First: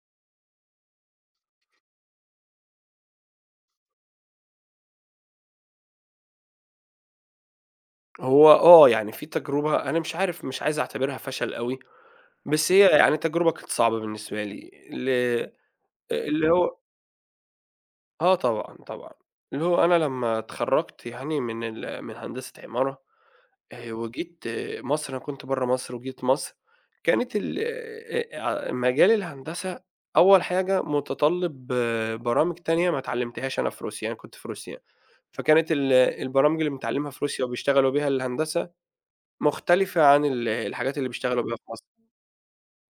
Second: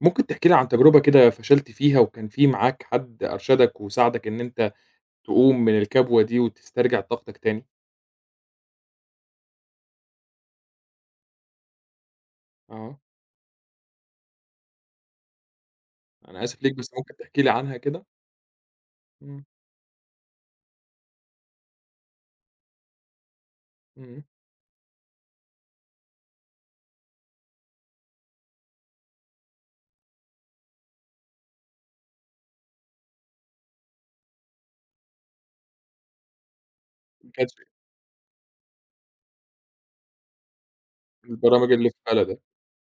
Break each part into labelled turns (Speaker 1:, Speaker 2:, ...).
Speaker 1: ممكن تحكي لي عن تجربة كده فشلت فيها وكان في معاك حد أرشدك وساعدك إن أنت تقوم من الكبوة دي وتسترجع طاقتك تاني؟
Speaker 2: هو آه، يعني في تجربة أنا مش عارف مش عايز أعتبرها فشل أوي، بس هي
Speaker 1: آه،
Speaker 2: يعني تجربة كانت صعبة بالنسبة لي ل
Speaker 1: أنا
Speaker 2: اللي
Speaker 1: آسف ليك
Speaker 2: هو
Speaker 1: بس ممكن تحكي لي عنها كده؟
Speaker 2: آه طبعًا، طبعًا.
Speaker 1: إمم.
Speaker 2: اللي هو أنا لمّا اتخرّجت يعني من هندسة عمارة
Speaker 1: إمم.
Speaker 2: وجيت مصر. أنا كنت برّه مصر وجيت مصر، كانت ال مجال الهندسة أول حاجة متطلِّب برامج تانية ما اتعلّمتهاش أنا في روسيا، أنا كنت في روسيا. فكانت البرامج اللي بنتعلّمها في
Speaker 1: ما
Speaker 2: روسيا
Speaker 1: كانش.
Speaker 2: وبيشتغلوا بيها الهندسة مختلفة عن الحاجات اللي بيشتغلوا بيها في
Speaker 1: البرامج
Speaker 2: مصر،
Speaker 1: اللي في بلدك.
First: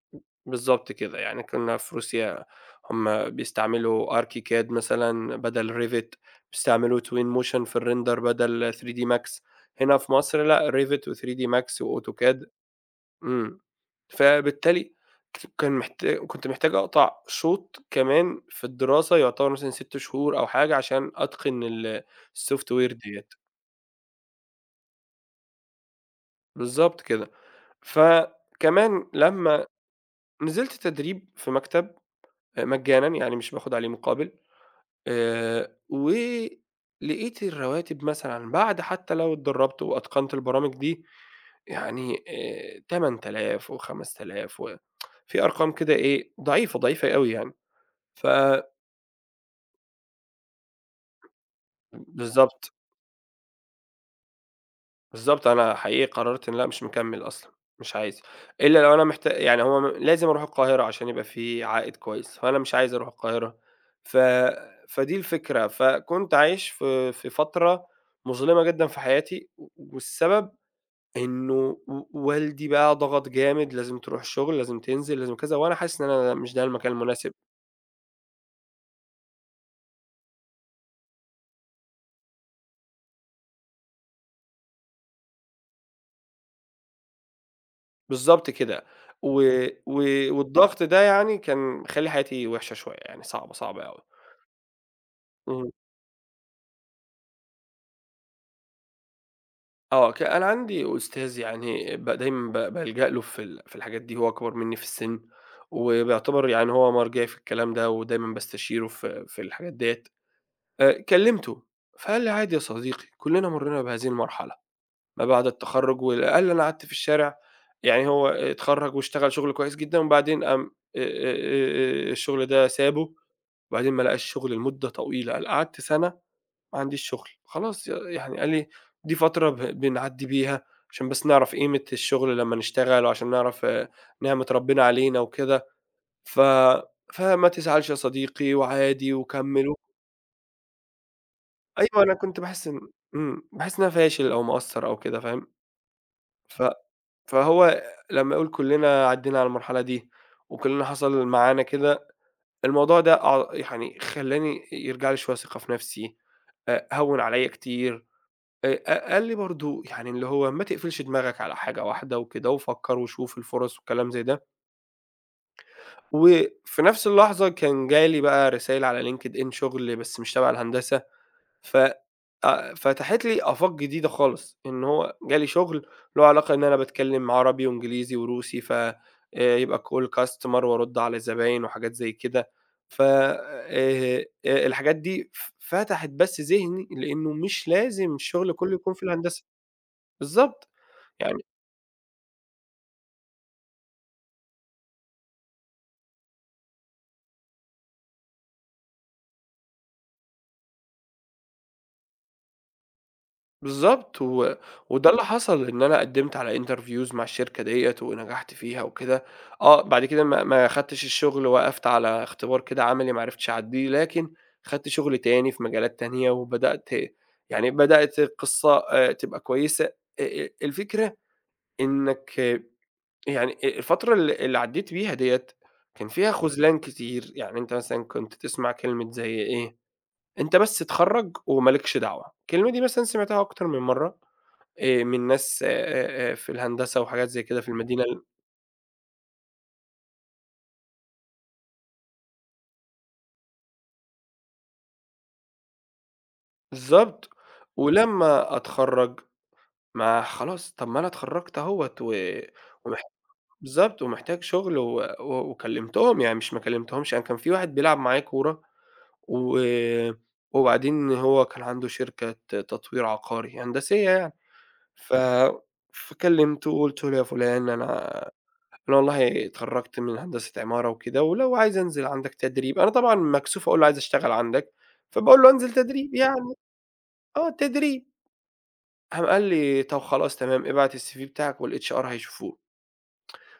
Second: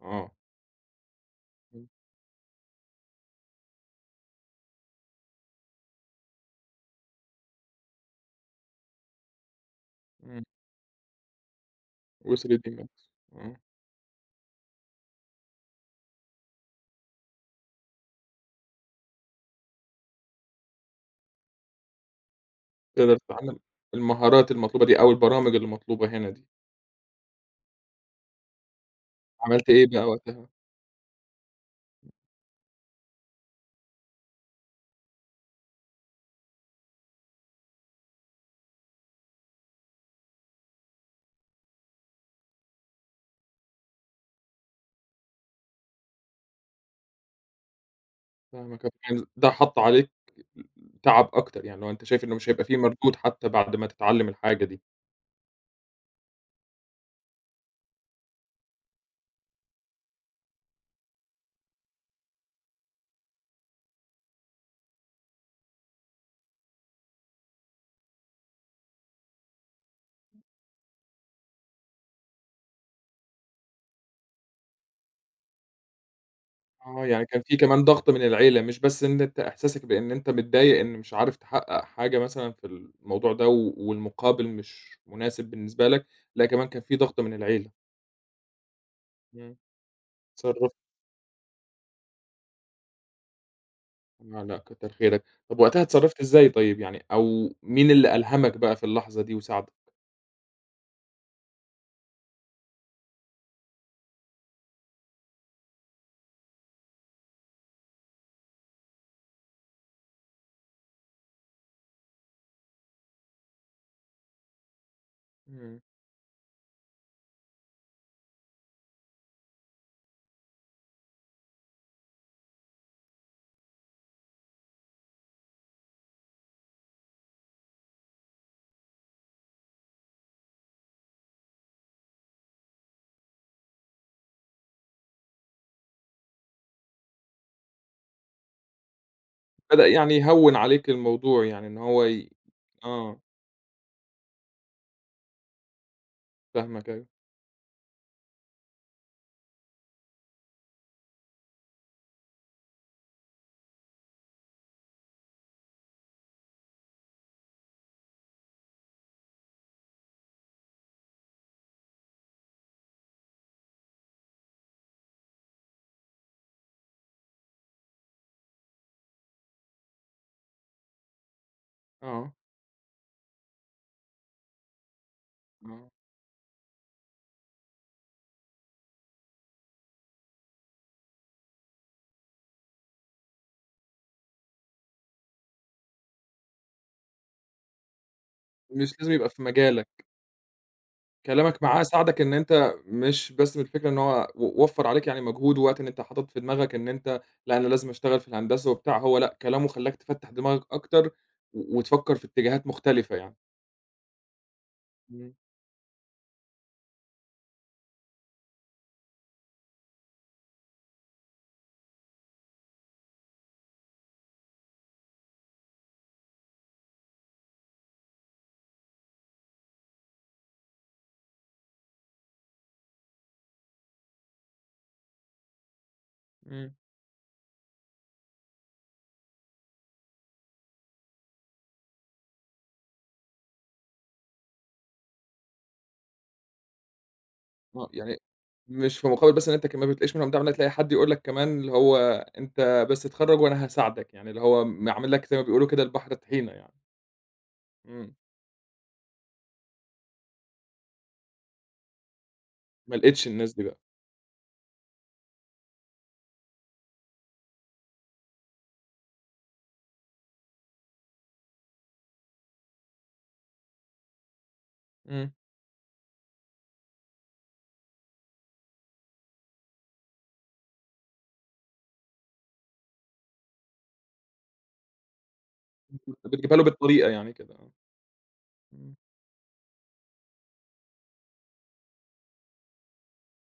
Speaker 1: آه.
Speaker 2: بالضبط كده، يعني كنا
Speaker 1: إمم.
Speaker 2: في روسيا هُم بيستعملوا ArchiCAD مثلًا بدل Revit، بيستعملوا twin motion في الrender بدل 3D Max، هنا في مصر
Speaker 1: إمم.
Speaker 2: لأ Revit و3D Max وAutoCAD.
Speaker 1: و3D Max. آه.
Speaker 2: إمم، فبالتالي ك كان محتا كنت محتاج أقطع شوط كمان في الدراسة يعتبر مثلًا 6 شهور أو حاجة عشان أتقن الsoftware
Speaker 1: تقدر
Speaker 2: ديّة،
Speaker 1: تتعلم المهارات المطلوبة دي أو البرامج اللي مطلوبة هنا دي.
Speaker 2: بالضبط كده، فكمان لمّا
Speaker 1: عملت إيه بقى وقتها؟
Speaker 2: نزلت تدريب في مكتب مجانًا، يعني مش باخد عليه مقابل، ولقيت الرواتب مثلًا بعد حتى لو اتدرّبت وأتقنت البرامج دي، يعني 8000 و5000 و في أرقام كده إيه، ضعيفة، ضعيفة أوي يعني. ف
Speaker 1: فاهمك آه، يعني ده حَط عليك تعب أكتر، يعني اللي هو أنت شايف إنه مش هيبقى
Speaker 2: بالضبط.
Speaker 1: في مردود حتى بعد ما تتعلم الحاجة دي.
Speaker 2: بالضبط، أنا حقيقي قررت إن لأ مش مكمّل أصلًا، مش عايز، إلا لو أنا محت يعني هو م لازم أروح القاهرة عشان يبقى في عائد كويس، فأنا مش عايز أروح القاهرة، ف فدي الفكرة، فكنت عايش في فترة مظلمة جدًا في حياتي، والسبب إنه والدي بقى ضغط جامد، لازم تروح شغل، لازم تنزل، لازم كذا، وأنا حاسس إن أنا مش ده المكان
Speaker 1: آه، يعني
Speaker 2: المناسب،
Speaker 1: كان في كمان ضغط من العيلة، مش بس إن أنت إحساسك بإن أنت متضايق إن مش عارف تحقق حاجة مثلًا في الموضوع ده، و والمقابل مش مناسب بالنسبة لك، لأ كمان كان في ضغط من العيلة.
Speaker 2: بالضبط كده، و
Speaker 1: إمم.
Speaker 2: و
Speaker 1: اتصرفت.
Speaker 2: والضغط ده يعني كان مخلّي حياتي وحشة شوية، يعني صعبة، صعبة أوي.
Speaker 1: آه، لأ كتر خيرك. طب
Speaker 2: إمم.
Speaker 1: وقتها اتصرفت إزاي طيب يعني، أو مين اللي ألهمك بقى في اللحظة دي وساعدك؟
Speaker 2: آه، ك أنا عندي أستاذ يعني ب دايمًا ب بالجأ له في الحاجات دي، هو أكبر منّي في السِن، وبيعتبر يعني هو مرجعي في الكلام ده، ودايمًا باستشيره في الحاجات ديّة. كلّمته فقال لي: "عادي يا صديقي، كلّنا مرّينا بهذه المرحلة ما بعد
Speaker 1: إمم.
Speaker 2: التخرُّج." وقال لي: "أنا قعدت في الشارع." يعني هو اتخرّج واشتغل شُغل كويس جدًا، وبعدين قام الشُغل ده سابه، وبعدين ما لقاش شُغل لمدة طويلة، قال: "قعدت سَنة ما عنديش شغل، خلاص ي يعني قال لي دي فترة ب بنعدّي بيها عشان بس نعرف قيمة الشغل لمّا نشتغل وعشان نعرف آه، نعمة ربنا علينا وكده، ف فما تزعلش يا صديقي وعادي وكمّل و."
Speaker 1: بدأ يعني يهوّن عليك الموضوع يعني إن
Speaker 2: أيوه،
Speaker 1: هو
Speaker 2: أنا كنت باحس إن
Speaker 1: آه.
Speaker 2: إمم، باحس إن أنا فاشل أو مقصّر أو كده فاهم، ف
Speaker 1: فاهمك أيوه.
Speaker 2: فهو لمّا يقول كلّنا عدّينا على المرحلة دي وكلّنا حصل معانا كده، الموضوع ده أع يعني خلّاني يرجع لي شوية ثقة في نفسي، هوّن عليّا كتير. ق قال لي برضه يعني اللي هو ما تقفلش دماغك على حاجة واحدة وكده، وفكّر وشوف الفُرَص وكلام زي ده، وفي نفس اللحظة كان جالي بقى رسايل على LinkedIn شغل بس مش تبع الهندسة، ف
Speaker 1: آه.
Speaker 2: فتحت لي آفاق جديدة خالص، إن هو جالي شغل
Speaker 1: آه.
Speaker 2: له علاقة إن أنا باتكلم عربي وإنجليزي وروسي، ف يبقى call customer وأرُد على زباين وحاجات زي كده، ف الحاجات دي ف فتحت بس ذهني لإنه مش لازم الشغل كلّه يكون
Speaker 1: مش
Speaker 2: في
Speaker 1: لازم يبقى في
Speaker 2: الهندسة.
Speaker 1: مجالك.
Speaker 2: بالضبط. يعني
Speaker 1: كلامك معاه ساعدك إن أنت مش بس من الفكرة إن هو و وفّر عليك يعني مجهود ووقت إن أنت حاطط في دماغك إن أنت لأ، أنا لازم أشتغل في الهندسة وبتاع، هو لأ، كلامه خلّاك تفتّح دماغك أكتر و وتفكّر في اتجاهات مختلفة يعني.
Speaker 2: بالضبط و وده اللي
Speaker 1: إمم.
Speaker 2: حصل، إن أنا قدّمت على interviews مع الشركة ديّة ونجحت فيها وكده، آه، بعد كده ما خدتش الشغل، وقفت على اختبار كده عملي ما عرفتش أعدّيه، لكن خدت شغل تاني في مجالات تانية وبدأت يعني بدأت القصة تبقى كويسة، الفكرة إنّك آه، يعني أ الفترة اللي عدّيت بيها ديّة كان فيها
Speaker 1: إمم.
Speaker 2: خُذلان كتير، يعني أنت مثلًا كنت تسمع كلمة زي إيه، أنت بس اتخرّج وما لكش دعوة، الكلمة دي مثلًا سمعتها أكتر من مرّة من ناس في الهندسة وحاجات زي كده في
Speaker 1: آه،
Speaker 2: المدينة
Speaker 1: يعني
Speaker 2: ال.
Speaker 1: مش في مقابل بس إن أنت كمان ما بتلاقيش منهم دعم، لأ، تلاقي حد يقول لك كمان اللي هو أنت بس اتخرّج وأنا هاساعدك، يعني اللي هو عامل لك زي ما بيقولوا كده البحر طحينة يعني.
Speaker 2: بالضبط،
Speaker 1: إمم.
Speaker 2: ولمّا أتخرّج ما خلاص طب ما أنا اتخرّجت أهوّة و
Speaker 1: ما
Speaker 2: ومح.
Speaker 1: لقيتش الناس دي بقى.
Speaker 2: بالضبط، ومحتاج شغل و و وكلّمتهم، يعني مش ما كلّمتهمش، أنا كان في واحد بيلعب معايا كورة و وبعدين هو كان عنده شركة تطوير عقاري هندسية يعني، ف
Speaker 1: إمم.
Speaker 2: فكلّمته وقُلت له: "يا فُلان أنا أنا والله اتخرّجت من هندسة عمارة وكده، ولو عايز أنزل عندك تدريب." أنا طبعًا مكسوف أقول له عايز أشتغل عندك، فباقول له أنزل تدريب يعني،
Speaker 1: بتجيبها له بالطريقة يعني
Speaker 2: آه
Speaker 1: كده آه.
Speaker 2: تدريب،
Speaker 1: إمم.
Speaker 2: قام قال لي: "طب خلاص تمام، ابعت الCV بتاعك والHR هيشوفوه."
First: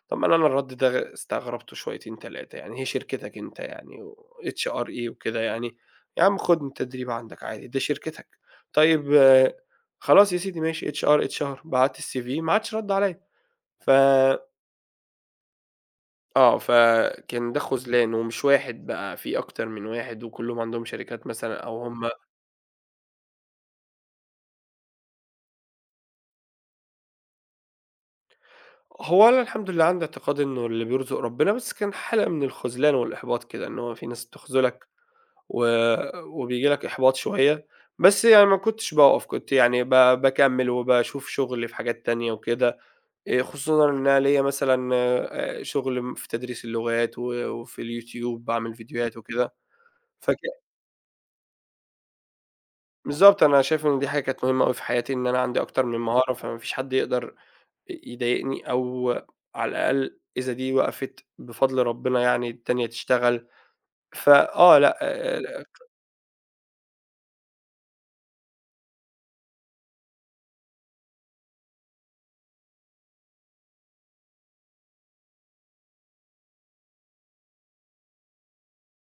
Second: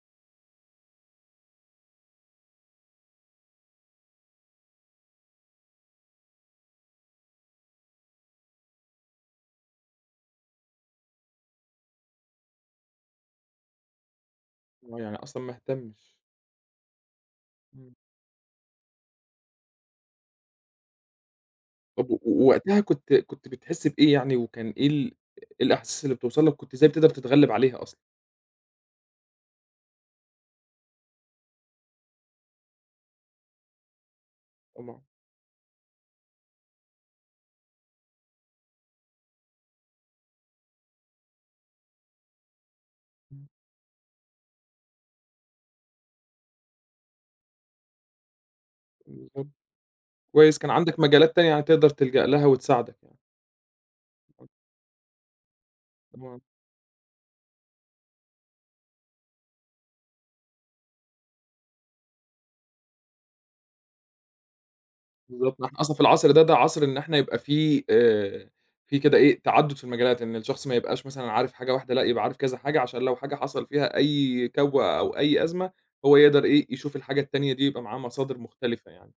Speaker 2: طبعًا أنا أنا الرد ده استغربته شويتين 3 يعني، هي شركتك أنت يعني وHR إيه وكده يعني، يا عم خُد التدريب عندك عادي دي شركتك. طيب آه، خلاص يا سيدي ماشي HR، HR بعت الCV ما عادش رَد عليَّ، ف
Speaker 1: هو يعني أصلًا ما اهتمش.
Speaker 2: آه، فكان ده
Speaker 1: إمم.
Speaker 2: خُذلان ومش واحد بقى، في أكتر من واحد وكلّهم عندهم شركات مثلًا أو هم.
Speaker 1: طب و ووقتها كنت بتحس بإيه يعني، وكان إيه إيه الأحاسيس اللي بتوصل لك، كنت إزاي بتقدر تتغلب عليها أصلًا؟
Speaker 2: هو أنا الحمد لله عندي اعتقاد إنه اللي بيرزق ربنا، بس كان حالة من الخُذلان والإحباط كده، إن هو في ناس بتخذلك
Speaker 1: طبعًا.
Speaker 2: و وبييجي لك إحباط شوية، بس يعني ما كنتش باقف، كنت يعني ب باكمّل وباشوف شُغل في حاجات تانية وكده، خصوصًا إن أنا ليّا مثلًا شُغل م في تدريس اللغات وفي اليوتيوب باعمل فيديوهات
Speaker 1: بالضبط،
Speaker 2: وكده، فك
Speaker 1: كويس كان عندك مجالات تانية يعني تقدر تلجأ لها وتساعدك
Speaker 2: بالضبط، أنا شايف إن دي حاجة كانت
Speaker 1: يعني.
Speaker 2: مهمة أوي في حياتي، إن أنا عندي أكتر من مهارة، فما فيش حد يقدر يضايقني أو على الأقل إذا دي وقفت بفضل ربنا يعني التانية تشتغل، فآه لأ،
Speaker 1: بالضبط،
Speaker 2: آه،
Speaker 1: إحنا أصلًا في العصر ده، ده عصر إن إحنا يبقى في كده إيه، تعدُّد في المجالات، إن الشخص ما يبقاش مثلًا عارف حاجة واحدة، لأ يبقى عارف كذا حاجة، عشان لو حاجة حصل فيها أي كَوّة أو أي أزمة، هو يقدر إيه، يشوف الحاجة التانية دي، يبقى معاه مصادر مختلفة يعني.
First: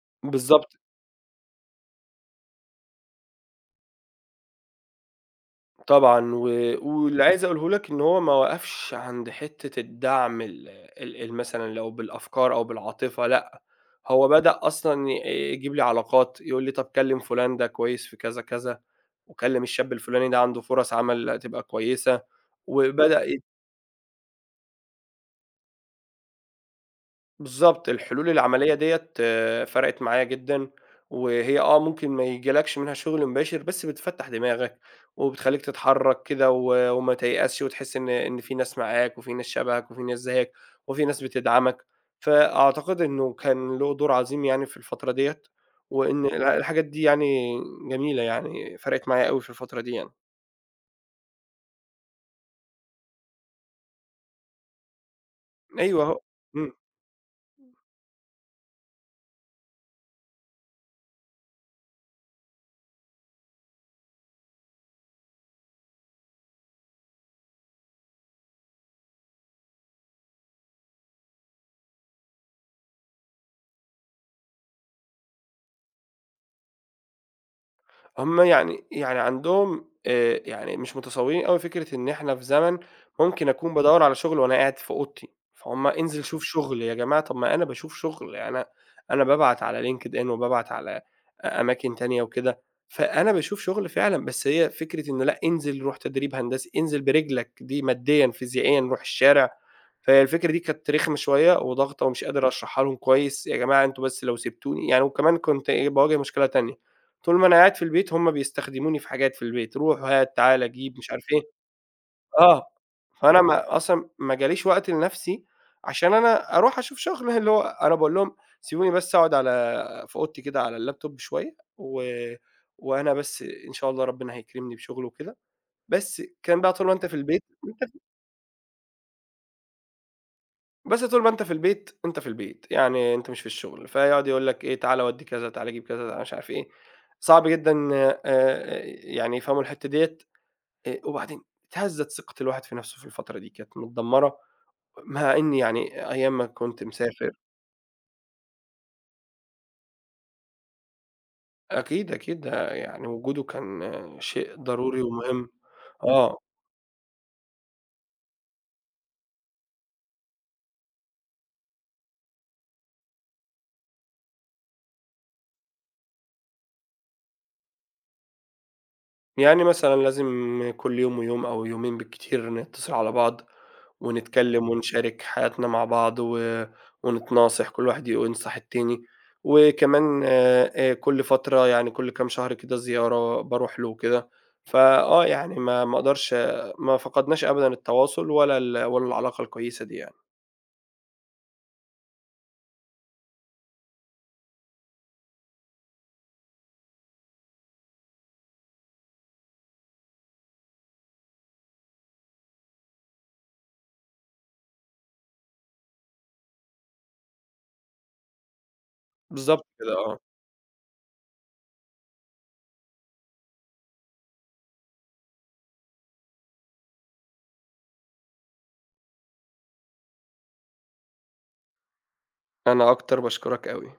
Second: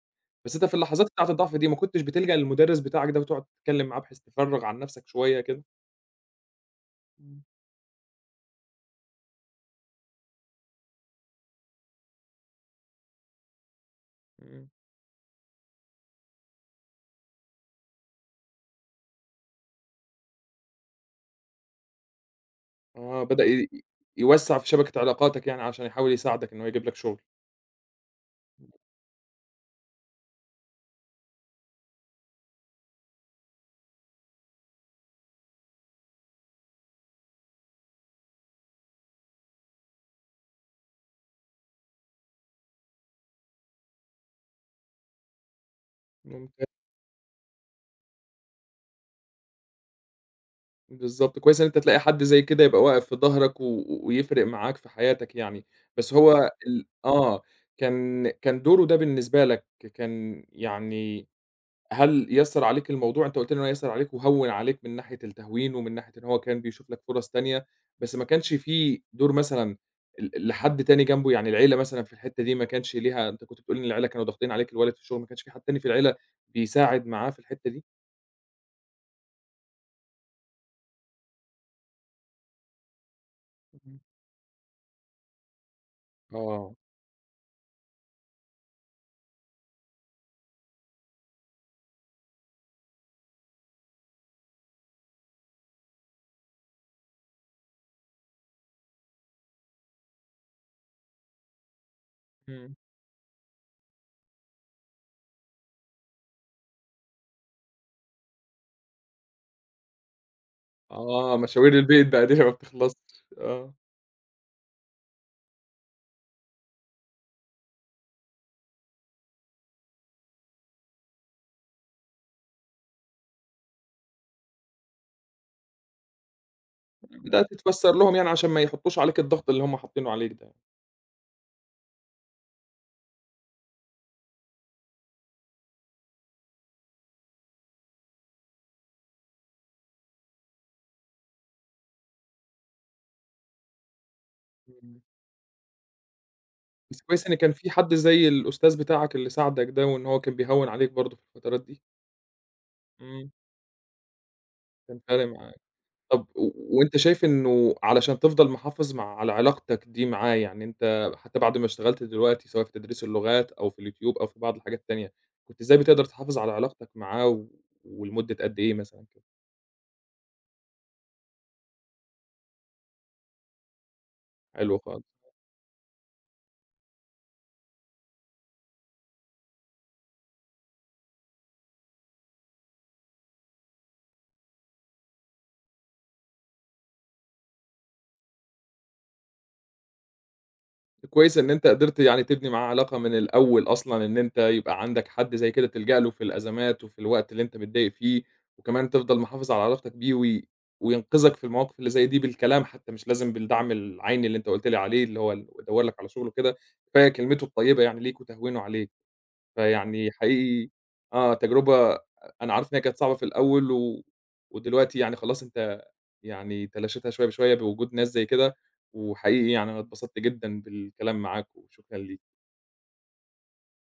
Speaker 1: بس أنت في
Speaker 2: بالضبط.
Speaker 1: اللحظات بتاعة الضعف دي، ما كنتش بتلجأ للمدرس بتاعك ده وتقعد تتكلم معاه بحيث تفرّغ عن نفسك شوية كده؟
Speaker 2: طبعًا، و واللي
Speaker 1: إمم.
Speaker 2: عايز أقوله لك إن هو ما وقفش عند حتّة الدعم ال مثلًا لو بالأفكار أو بالعاطفة لأ، هو بدأ
Speaker 1: إمم،
Speaker 2: أصلًا ي يجيب لي علاقات، يقول لي: "طَب كلّم فُلان ده كويس في كذا، كذا، وكلّم الشاب الفُلاني ده عنده فُرَص عمل هتبقى كويسة."
Speaker 1: آه،
Speaker 2: وبدأ.
Speaker 1: بدأ يوسّع في شبكة علاقاتك يعني، عشان يحاول يساعدك إن هو يجيب لك شغل.
Speaker 2: بالضبط، الحلول العملية ديّة فرقت معايا جدًا، وهي آه ممكن ما يجيلكش منها شغل مباشر، بس بتفتّح دماغك، وبتخلّيك تتحرّك كده و وما تيأسش، وتحس إن إن في ناس معاك، وفي ناس شبهك، وفي ناس زيّك، وفي ناس بتدعمك، فأعتقد إنه كان له دور عظيم يعني في الفترة ديّة، وإن الح
Speaker 1: ممتاز.
Speaker 2: الحاجات دي يعني جميلة يعني، فرقت معايا أوي في الفترة دي يعني.
Speaker 1: بالضبط، كويس إن أنت تلاقي حد زي كده يبقى واقف في ضهرك و ويفرق معاك في حياتك يعني،
Speaker 2: أيوه
Speaker 1: بس
Speaker 2: أهو،
Speaker 1: هو
Speaker 2: إمم.
Speaker 1: ال آه، كان دوره ده بالنسبة لك كان يعني. هل يَسّر عليك الموضوع؟ أنت قُلت لي إن هو يَسّر عليك وهوّن عليك من ناحية التهوين، ومن ناحية إن هو كان بيشوف لك فرص تانية، بس ما كانش في دور مثلًا لحد تاني جنبه، يعني العيلة مثلًا في الحتة دي ما كانش ليها أنت كنت بتقول إن العيلة كانوا ضاغطين عليك، الوالد في الشغل، ما كانش في حد تاني في العيلة بيساعد معاه في الحتة دي؟
Speaker 2: هم يعني يعني عندهم يعني مش متصورين أوي فكرة إن إحنا في زمن ممكن أكون
Speaker 1: اهم.
Speaker 2: بادوّر على شغل وأنا قاعد في أوضتي، فهُم انزل شوف
Speaker 1: آه.
Speaker 2: شغل يا جماعة طب ما أنا باشوف شغل، يعني أنا أنا بابعت على LinkedIn وبابعت على أماكن تانية وكده، فأنا باشوف شغل فعلًا، بس هي فكرة إنه لأ انزل روح تدريب هندسي، انزل برجلك دي ماديًا، فيزيائيًا، روح الشارع، فهي الفكرة دي كانت رخمة شوية وضاغطة ومش قادر
Speaker 1: إمم.
Speaker 2: أشرحها لهم كويس، يا جماعة أنتم بس لو سِبتوني يعني وكمان كنت إيه، باواجه مشكلة تانية، طول ما أنا قاعد في البيت هم بيستخدموني في حاجات في البيت، روح وهات، تعالَ، جيب، مش عارف
Speaker 1: آه،
Speaker 2: إيه،
Speaker 1: مشاوير البيت بقى دي اللي ما
Speaker 2: آه،
Speaker 1: بتخلصش،
Speaker 2: فأنا
Speaker 1: آه.
Speaker 2: ما أصلًا ما جاليش وقت لنَفْسي عشان أنا أروح أشوف شغل، اللي هو أنا باقول لهم سيبوني بس أقعد على في أوضتي كده على اللابتوب شوية و وأنا بس إن شاء الله ربنا هيكرمني بشغل وكده، بس الكلام بقى طول ما أنت في البيت.
Speaker 1: ده تتفسّر لهم يعني عشان ما يحطّوش عليك الضغط اللي هُم حاطّينه عليك ده.
Speaker 2: بس طول ما أنت في البيت، أنت في البيت، يعني أنت مش في الشغل، فيقعد يقول لك إيه تعالَ ودّي كذا، تعالَ جيب كذا، تعالَ مش عارف إيه، صعب جدًا آآ يعني يفهموا الحتّة ديّة، وبعدين اتهزّت ثقة الواحد في نَفْسه في الفترة دي، كانت متدمّرة،
Speaker 1: إمم،
Speaker 2: مع إني يعني أيام ما كنت
Speaker 1: بس كويس
Speaker 2: مسافر.
Speaker 1: إن كان في حد زي الأستاذ بتاعك اللي ساعدك ده، وإن هو كان بيهوّن عليك برضه في الفترات دي.
Speaker 2: أكيد، أكيد ده يعني
Speaker 1: إمم،
Speaker 2: وجوده كان آه، شيء
Speaker 1: كان
Speaker 2: ضروري
Speaker 1: فارق
Speaker 2: ومهم،
Speaker 1: معاك. طب
Speaker 2: آه،
Speaker 1: و وأنت شايف إنه علشان تفضل محافظ مع على علاقتك دي معاه، يعني أنت حتى بعد ما اشتغلت دلوقتي سواء في تدريس اللغات أو في اليوتيوب أو في بعض الحاجات التانية، كنت إزاي بتقدر تحافظ على علاقتك معاه و ولمدة قد إيه مثلًا كده؟
Speaker 2: يعني مثلًا لازم كل يوم ويوم أو يومين بالكتير نتصل على بعض، ونتكلم
Speaker 1: حلو خالص.
Speaker 2: ونشارك حياتنا مع بعض و ونتناصح، كل واحد ينصح التاني، وكمان كل فترة يعني كل كام شهر كده زيارة باروح له وكده، فآه يعني ما أقدرش ما فقدناش أبدًا التواصل ولا ال ولا العلاقة الكويسة دي يعني،
Speaker 1: كويس إن أنت قدرت يعني تبني معاه علاقة من الأول أصلًا، إن أنت يبقى عندك حد زي كده تلجأ له في الأزمات وفي الوقت اللي أنت متضايق فيه، وكمان تفضل محافظ على علاقتك بيه وينقذك في المواقف اللي زي دي بالكلام حتى، مش لازم بالدعم العيني اللي أنت قُلت لي عليه، اللي هو ال "وادوّر لك على شغل" وكده، كفاية كلمته الطيبة يعني ليك وتهوينه عليك.
Speaker 2: بالضبط كده
Speaker 1: فيعني
Speaker 2: آه،
Speaker 1: حقيقي آه، تجربة أنا عارف إن هي كانت صعبة في الأول و ودلوقتي يعني خلاص أنت يعني تلاشيتها شوية بشوية بوجود ناس زي كده، وحقيقي يعني أنا اتبسطت جدًا بالكلام معاك وشكرًا ليك.
Speaker 2: أنا أكتر باشكرك أوي.